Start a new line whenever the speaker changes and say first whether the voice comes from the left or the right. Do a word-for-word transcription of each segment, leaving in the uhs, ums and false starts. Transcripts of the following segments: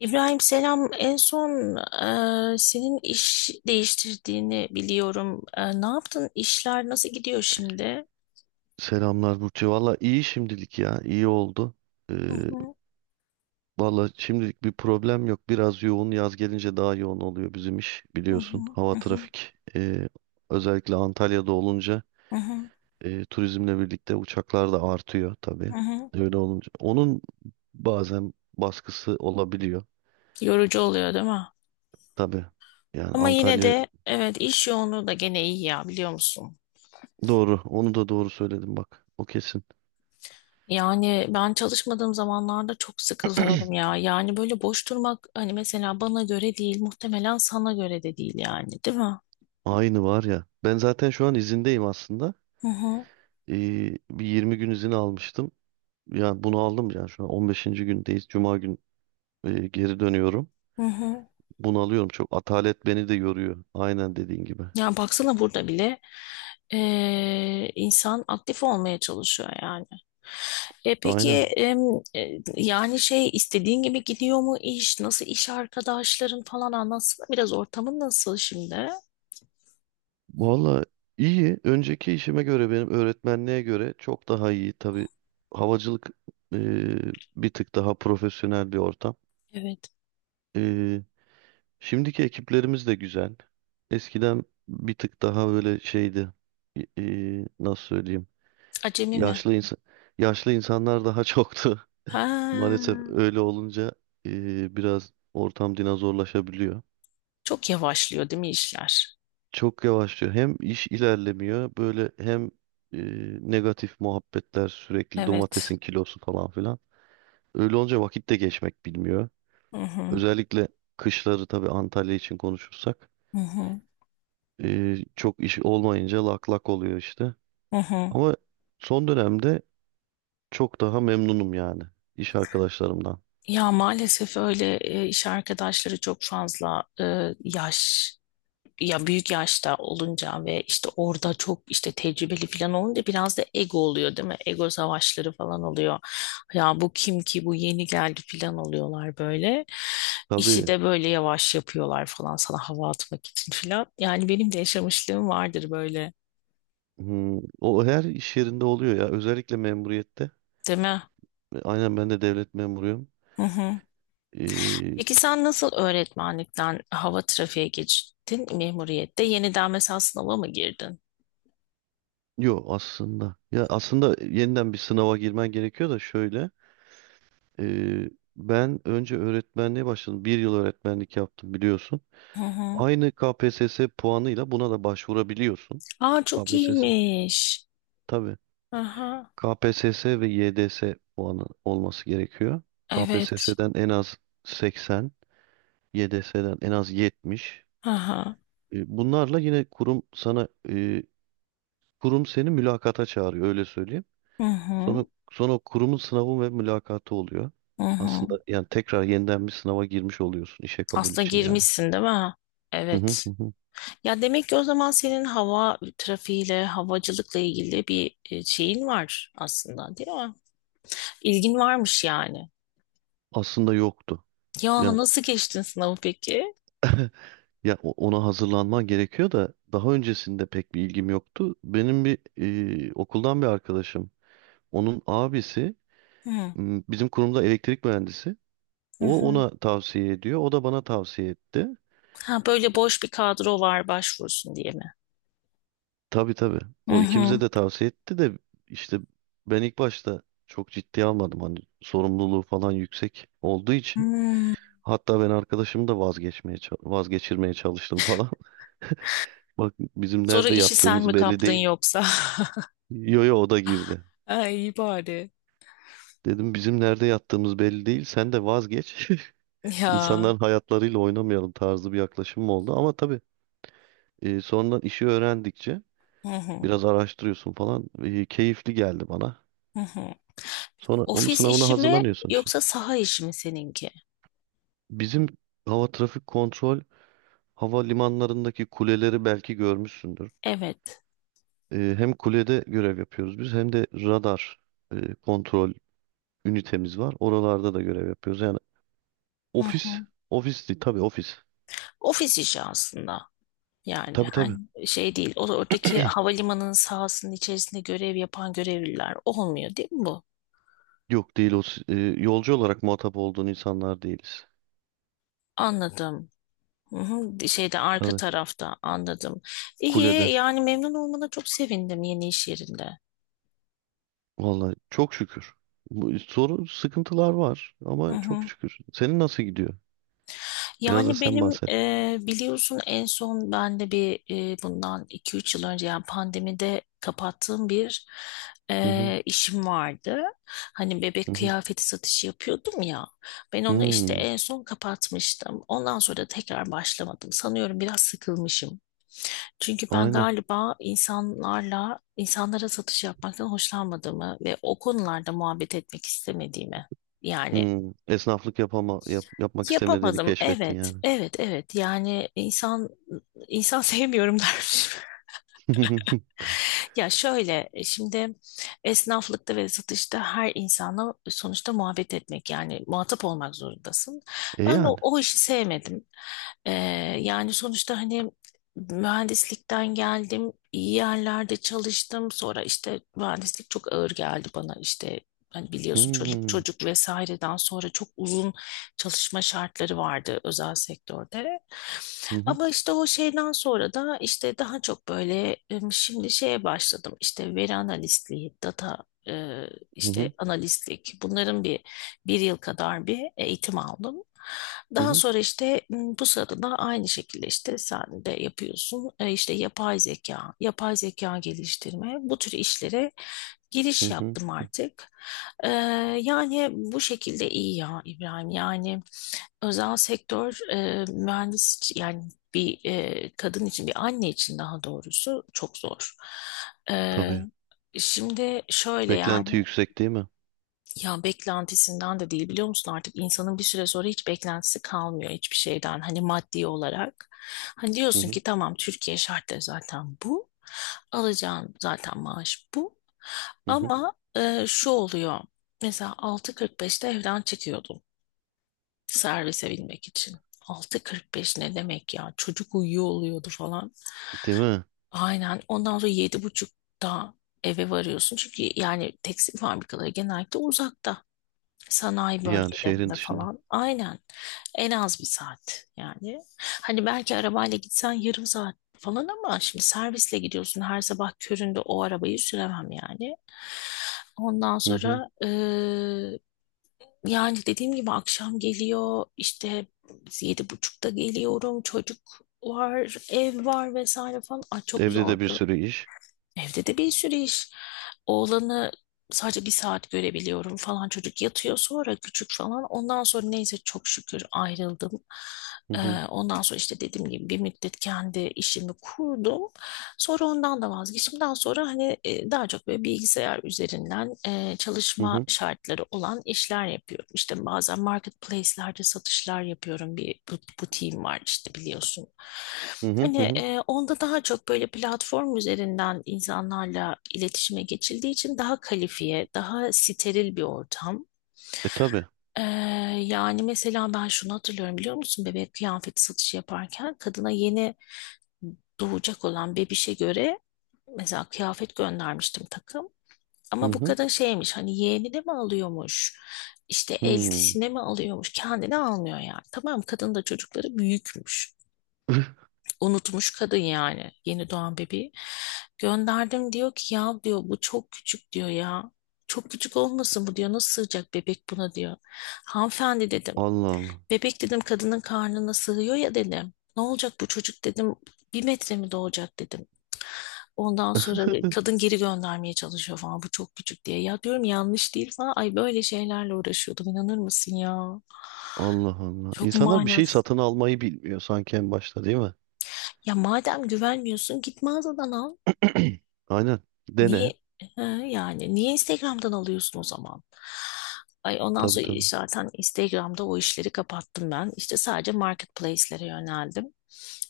left: İbrahim selam. En son e, senin iş değiştirdiğini biliyorum. E, ne yaptın? İşler nasıl gidiyor şimdi?
right: Selamlar Burcu. Valla iyi şimdilik ya. İyi oldu. Ee,
left: Hı hı.
right: valla şimdilik bir problem yok. Biraz yoğun. Yaz gelince daha yoğun oluyor bizim iş.
left: Hı hı.
right: Biliyorsun hava
left: Hı
right: trafik. ee, özellikle Antalya'da olunca
left: hı. Hı hı.
right: ee, turizmle birlikte uçaklar da artıyor tabii.
left: Hı. Hı.
right: Öyle olunca. Onun bazen baskısı olabiliyor.
left: Yorucu oluyor değil mi?
right: Tabii. Yani
left: Ama yine
right: Antalya
left: de evet iş yoğunluğu da gene iyi ya biliyor musun?
right: doğru. Onu da doğru söyledim bak. O kesin.
left: Yani ben çalışmadığım zamanlarda çok sıkılıyorum ya. Yani böyle boş durmak hani mesela bana göre değil, muhtemelen sana göre de değil yani, değil mi?
right: Aynı var ya. Ben zaten şu an izindeyim aslında.
left: Hı hı.
right: Ee, bir yirmi gün izin almıştım. Yani bunu aldım yani şu an on beşinci gündeyiz. Cuma gün e, geri dönüyorum.
left: Hı hı.
right: Bunu alıyorum. Çok atalet beni de yoruyor. Aynen dediğin gibi.
left: Yani baksana burada bile eee, insan aktif olmaya çalışıyor yani. E peki
right: Aynen.
left: em, e, yani şey istediğin gibi gidiyor mu iş? Nasıl iş arkadaşların falan anlatsana biraz ortamın nasıl şimdi?
right: Valla iyi. Önceki işime göre benim öğretmenliğe göre çok daha iyi. Tabii havacılık e, bir tık daha profesyonel bir ortam.
left: Evet.
right: E, şimdiki ekiplerimiz de güzel. Eskiden bir tık daha böyle şeydi. E, e, nasıl söyleyeyim?
left: Acemi mi?
right: Yaşlı insan yaşlı insanlar daha çoktu.
left: Ha,
right: Maalesef öyle olunca e, biraz ortam dinozorlaşabiliyor.
left: çok yavaşlıyor değil mi işler?
right: Çok yavaşlıyor. Hem iş ilerlemiyor böyle hem e, negatif muhabbetler sürekli
left: Evet.
right: domatesin kilosu falan filan. Öyle olunca vakit de geçmek bilmiyor.
left: Hı hı.
right: Özellikle kışları tabii Antalya için konuşursak
left: Hı hı.
right: e, çok iş olmayınca lak lak oluyor işte.
left: Hı hı.
right: Ama son dönemde çok daha memnunum yani iş arkadaşlarımdan.
left: Ya maalesef öyle e, iş arkadaşları çok fazla e, yaş. Ya büyük yaşta olunca ve işte orada çok işte tecrübeli falan olunca biraz da ego oluyor değil mi? Ego savaşları falan oluyor. Ya bu kim ki bu yeni geldi falan oluyorlar böyle. İşi
right: Tabii
left: de böyle yavaş yapıyorlar falan sana hava atmak için falan. Yani benim de yaşamışlığım vardır böyle,
right: hmm, o her iş yerinde oluyor ya özellikle memuriyette.
left: değil mi?
right: E, Aynen ben de devlet memuruyum.
left: Hı hı.
right: Ee,
left: Peki sen nasıl öğretmenlikten hava trafiğe geçtin memuriyette? Yeniden mesela sınava mı girdin?
right: yo aslında. Ya aslında yeniden bir sınava girmen gerekiyor da şöyle. ee, ben önce öğretmenliğe başladım. Bir yıl öğretmenlik yaptım biliyorsun.
left: Hı hı.
right: Aynı K P S S puanıyla buna da başvurabiliyorsun.
left: Aa, çok
right: K P S S.
left: iyiymiş.
right: Tabii.
left: Aha.
right: K P S S ve Y D S puanı olması gerekiyor.
left: Evet.
right: K P S S'den en az seksen, Y D S'den en az yetmiş.
left: Aha.
right: Ee, Bunlarla yine kurum sana ee, kurum seni mülakata çağırıyor öyle söyleyeyim.
left: Hı
right: Sonra,
left: hı.
right: sonra o kurumun sınavı ve mülakatı oluyor.
left: Hı hı.
right: Aslında yani tekrar yeniden bir sınava girmiş oluyorsun işe kabul
left: Aslında
right: için yani.
left: girmişsin, değil mi?
right: Hı hı
left: Evet.
right: hı. Hı.
left: Ya demek ki o zaman senin hava trafiğiyle, havacılıkla ilgili bir e, şeyin var aslında, değil mi? İlgin varmış yani.
right: Aslında yoktu.
left: Ya
right: Ya
left: nasıl geçtin sınavı peki?
right: ya o- ona hazırlanman gerekiyor da daha öncesinde pek bir ilgim yoktu. Benim bir e, okuldan bir arkadaşım, onun abisi
left: Hı.
right: m, bizim kurumda elektrik mühendisi.
left: Hı.
right: O
left: Hı.
right: ona tavsiye ediyor, o da bana tavsiye etti.
left: Ha, böyle boş bir kadro var başvursun diye mi?
right: Tabii tabii.
left: Hı
right: O ikimize
left: hı.
right: de tavsiye etti de işte ben ilk başta çok ciddiye almadım. Hani sorumluluğu falan yüksek olduğu için.
left: Hmm.
right: Hatta ben arkadaşımı da vazgeçmeye ça- vazgeçirmeye çalıştım falan. Bizim
left: Sonra
right: nerede
left: işi sen mi
right: yattığımız belli
left: kaptın
right: değil.
left: yoksa?
right: Yo yo o da girdi.
left: Ay, iyi bari.
right: Dedim bizim nerede yattığımız belli değil. Sen de vazgeç.
left: Ya.
right: İnsanların hayatlarıyla oynamayalım tarzı bir yaklaşımım oldu. Ama tabii e, sonradan işi öğrendikçe
left: Hı hı.
right: biraz araştırıyorsun falan. E, keyifli geldi bana.
left: Hı hı. Peki
right: Sonra onun
left: ofis
right: sınavına
left: işi mi
right: hazırlanıyorsun işte.
left: yoksa saha işi mi seninki?
right: Bizim hava trafik kontrol havalimanlarındaki kuleleri belki görmüşsündür.
left: Evet.
right: Ee, hem kulede görev yapıyoruz biz hem de radar e, kontrol ünitemiz var. Oralarda da görev yapıyoruz. Yani
left: Hı
right: ofis,
left: hı.
right: ofis değil tabii ofis.
left: Ofis işi aslında. Yani
right: Tabii tabii.
left: hani şey değil. O oradaki havalimanının sahasının içerisinde görev yapan görevliler olmuyor değil mi bu?
right: Yok değil o s- e, yolcu olarak muhatap olduğun insanlar değiliz.
left: Anladım. Hı hı, şeyde arka
right: Tabii
left: tarafta anladım. İyi
right: kulede.
left: yani, memnun olmana çok sevindim yeni iş yerinde.
right: Vallahi çok şükür. Bu sorun sıkıntılar var
left: Hı
right: ama çok
left: hı.
right: şükür. Senin nasıl gidiyor? Biraz da
left: Yani
right: sen
left: benim
right: bahset.
left: e, biliyorsun en son ben de bir e, bundan iki üç yıl önce yani pandemide kapattığım bir
right: Hı hı
left: e, işim vardı. Hani bebek
right: hı hı.
left: kıyafeti satışı yapıyordum ya. Ben onu işte
right: Hmm,
left: en son kapatmıştım. Ondan sonra da tekrar başlamadım. Sanıyorum biraz sıkılmışım. Çünkü ben
right: aynen.
left: galiba insanlarla, insanlara satış yapmaktan hoşlanmadığımı ve o konularda muhabbet etmek istemediğimi yani
right: Hmm, esnaflık yapama, yap- yapmak istemediğini
left: yapamadım.
right: keşfettin
left: Evet,
right: yani.
left: evet, evet. Yani insan insan sevmiyorum dermişim. Ya şöyle e, şimdi esnaflıkta ve satışta her insanla sonuçta muhabbet etmek yani muhatap olmak zorundasın.
right: E
left: Ben de o,
right: yani.
left: o işi sevmedim. Ee, Yani sonuçta hani mühendislikten geldim, iyi yerlerde çalıştım. Sonra işte mühendislik çok ağır geldi bana işte. Hani biliyorsun, çocuk
right: Hmm,
left: çocuk vesaireden sonra çok uzun çalışma şartları vardı özel sektörde.
right: hı hı,
left: Ama işte o şeyden sonra da işte daha çok böyle e, şimdi şeye başladım işte, veri analistliği, data e,
right: hı
left: işte
right: hı,
left: analistlik, bunların bir bir yıl kadar bir eğitim aldım.
right: hı
left: Daha
right: hı,
left: sonra işte m, bu sırada da aynı şekilde işte sen de yapıyorsun, E, işte yapay zeka, yapay zeka geliştirme, bu tür işlere
right: hı
left: giriş
right: hı.
left: yaptım artık. E, Yani bu şekilde iyi ya İbrahim yani. Özel sektör e, mühendis yani bir e, kadın için, bir anne için daha doğrusu çok zor. E,
right: Tabii.
left: Şimdi şöyle yani,
right: Beklenti yüksek değil mi?
left: ya beklentisinden de değil biliyor musun, artık insanın bir süre sonra hiç beklentisi kalmıyor hiçbir şeyden, hani maddi olarak. Hani
right: Hı
left: diyorsun
right: hı,
left: ki tamam, Türkiye şartları zaten bu. Alacağın zaten maaş bu.
right: hı hı.
left: Ama e, şu oluyor. Mesela altı kırk beşte evden çıkıyordum, servise binmek için. altı kırk beş ne demek ya? Çocuk uyuyor oluyordu falan.
right: Değil mi?
left: Aynen. Ondan sonra yedi buçukta eve varıyorsun. Çünkü yani tekstil fabrikaları genellikle uzakta. Sanayi
right: Yani şehrin
left: bölgelerinde
right: dışında.
left: falan. Aynen. En az bir saat yani. Hani belki arabayla gitsen yarım saat falan, ama şimdi servisle gidiyorsun. Her sabah köründe o arabayı süremem yani. Ondan
right: Hı hı.
left: sonra yani dediğim gibi akşam geliyor işte, yedi buçukta geliyorum, çocuk var, ev var, vesaire falan. Ay, çok
right: Evde de bir
left: zordu.
right: sürü iş.
left: Evde de bir sürü iş. Oğlanı sadece bir saat görebiliyorum falan. Çocuk yatıyor sonra, küçük falan. Ondan sonra neyse çok şükür ayrıldım.
right: Hı hı,
left: Ee, ondan sonra işte dediğim gibi bir müddet kendi işimi kurdum. Sonra ondan da vazgeçtim. Daha sonra hani e, daha çok böyle bilgisayar üzerinden e,
right: hı
left: çalışma
right: hı,
left: şartları olan işler yapıyorum. İşte bazen marketplace'lerde satışlar yapıyorum. Bir bu- butiğim var işte biliyorsun.
right: hı hı,
left: Hani
right: hı hı.
left: e, onda daha çok böyle platform üzerinden insanlarla iletişime geçildiği için daha kalifiye, daha steril bir ortam.
right: E tabii.
left: E, Yani mesela ben şunu hatırlıyorum biliyor musun? Bebek kıyafeti satışı yaparken kadına, yeni doğacak olan bebişe göre mesela kıyafet göndermiştim, takım.
right: Hı
left: Ama bu
right: hı,
left: kadın şeymiş hani, yeğenine mi alıyormuş, işte
right: hmm.
left: eltisine mi alıyormuş? Kendine almıyor yani. Tamam, kadın da çocukları büyükmüş. Unutmuş kadın yani yeni doğan bebeği. Gönderdim, diyor ki ya, diyor bu çok küçük diyor ya. Çok küçük olmasın bu diyor, nasıl sığacak bebek buna diyor. Hanımefendi dedim.
right: Allah Allah.
left: Bebek dedim, kadının karnına sığıyor ya dedim. Ne olacak bu çocuk dedim. Bir metre mi doğacak dedim. Ondan sonra kadın geri göndermeye çalışıyor falan, bu çok küçük diye. Ya diyorum yanlış değil falan. Ay böyle şeylerle uğraşıyordum, inanır mısın ya?
right: Allah Allah.
left: Çok
right: İnsanlar bir şey
left: manasız.
right: satın almayı bilmiyor sanki en başta değil mi?
left: Ya madem güvenmiyorsun git mağazadan al.
right: Aynen.
left: Niye
right: Dene.
left: Ha, yani niye Instagram'dan alıyorsun o zaman? Ay ondan
right: Tabii
left: sonra
right: tabii.
left: zaten Instagram'da o işleri kapattım ben. İşte sadece marketplace'lere yöneldim.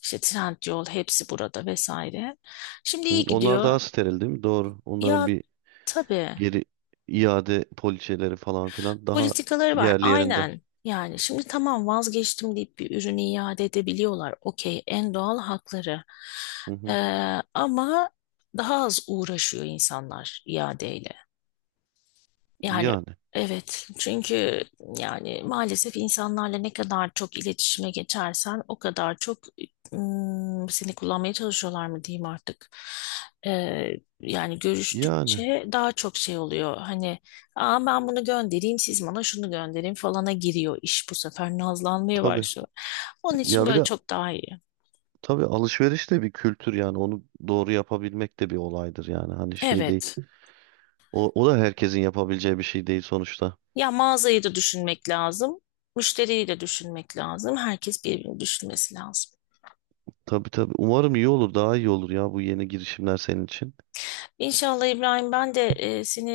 left: İşte Trendyol, hepsi burada vesaire. Şimdi
right: Hı.
left: iyi
right: Onlar
left: gidiyor.
right: daha steril değil mi? Doğru. Onların
left: Ya
right: bir
left: tabii,
right: geri iade poliçeleri falan filan daha
left: politikaları var
right: yerli yerinde.
left: aynen. Yani şimdi tamam vazgeçtim deyip bir ürünü iade edebiliyorlar. Okey, en doğal hakları.
right: Hı
left: Ee,
right: hı.
left: Ama daha az uğraşıyor insanlar iadeyle. Yani
right: Yani
left: evet, çünkü yani maalesef insanlarla ne kadar çok iletişime geçersen o kadar çok ım, seni kullanmaya çalışıyorlar mı diyeyim artık. Ee, Yani
right: yani
left: görüştükçe daha çok şey oluyor. Hani aa, ben bunu göndereyim siz bana şunu gönderin falana giriyor iş, bu sefer nazlanmaya
right: tabii
left: başlıyor. Onun için
right: ya bir
left: böyle
right: de
left: çok daha iyi.
right: tabii alışveriş de bir kültür yani onu doğru yapabilmek de bir olaydır yani hani şey değil.
left: Evet.
right: O, o da herkesin yapabileceği bir şey değil sonuçta.
left: Ya mağazayı da düşünmek lazım. Müşteriyi de düşünmek lazım. Herkes birbirini düşünmesi lazım.
right: Tabii tabii umarım iyi olur daha iyi olur ya bu yeni girişimler senin için.
left: İnşallah İbrahim, ben de e, seni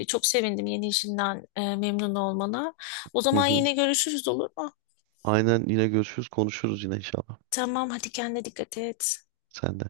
left: e, çok sevindim yeni işinden e, memnun olmana. O
right: Hı
left: zaman
right: hı.
left: yine görüşürüz olur mu?
right: Aynen yine görüşürüz konuşuruz yine inşallah.
left: Tamam hadi, kendine dikkat et.
right: Sen de.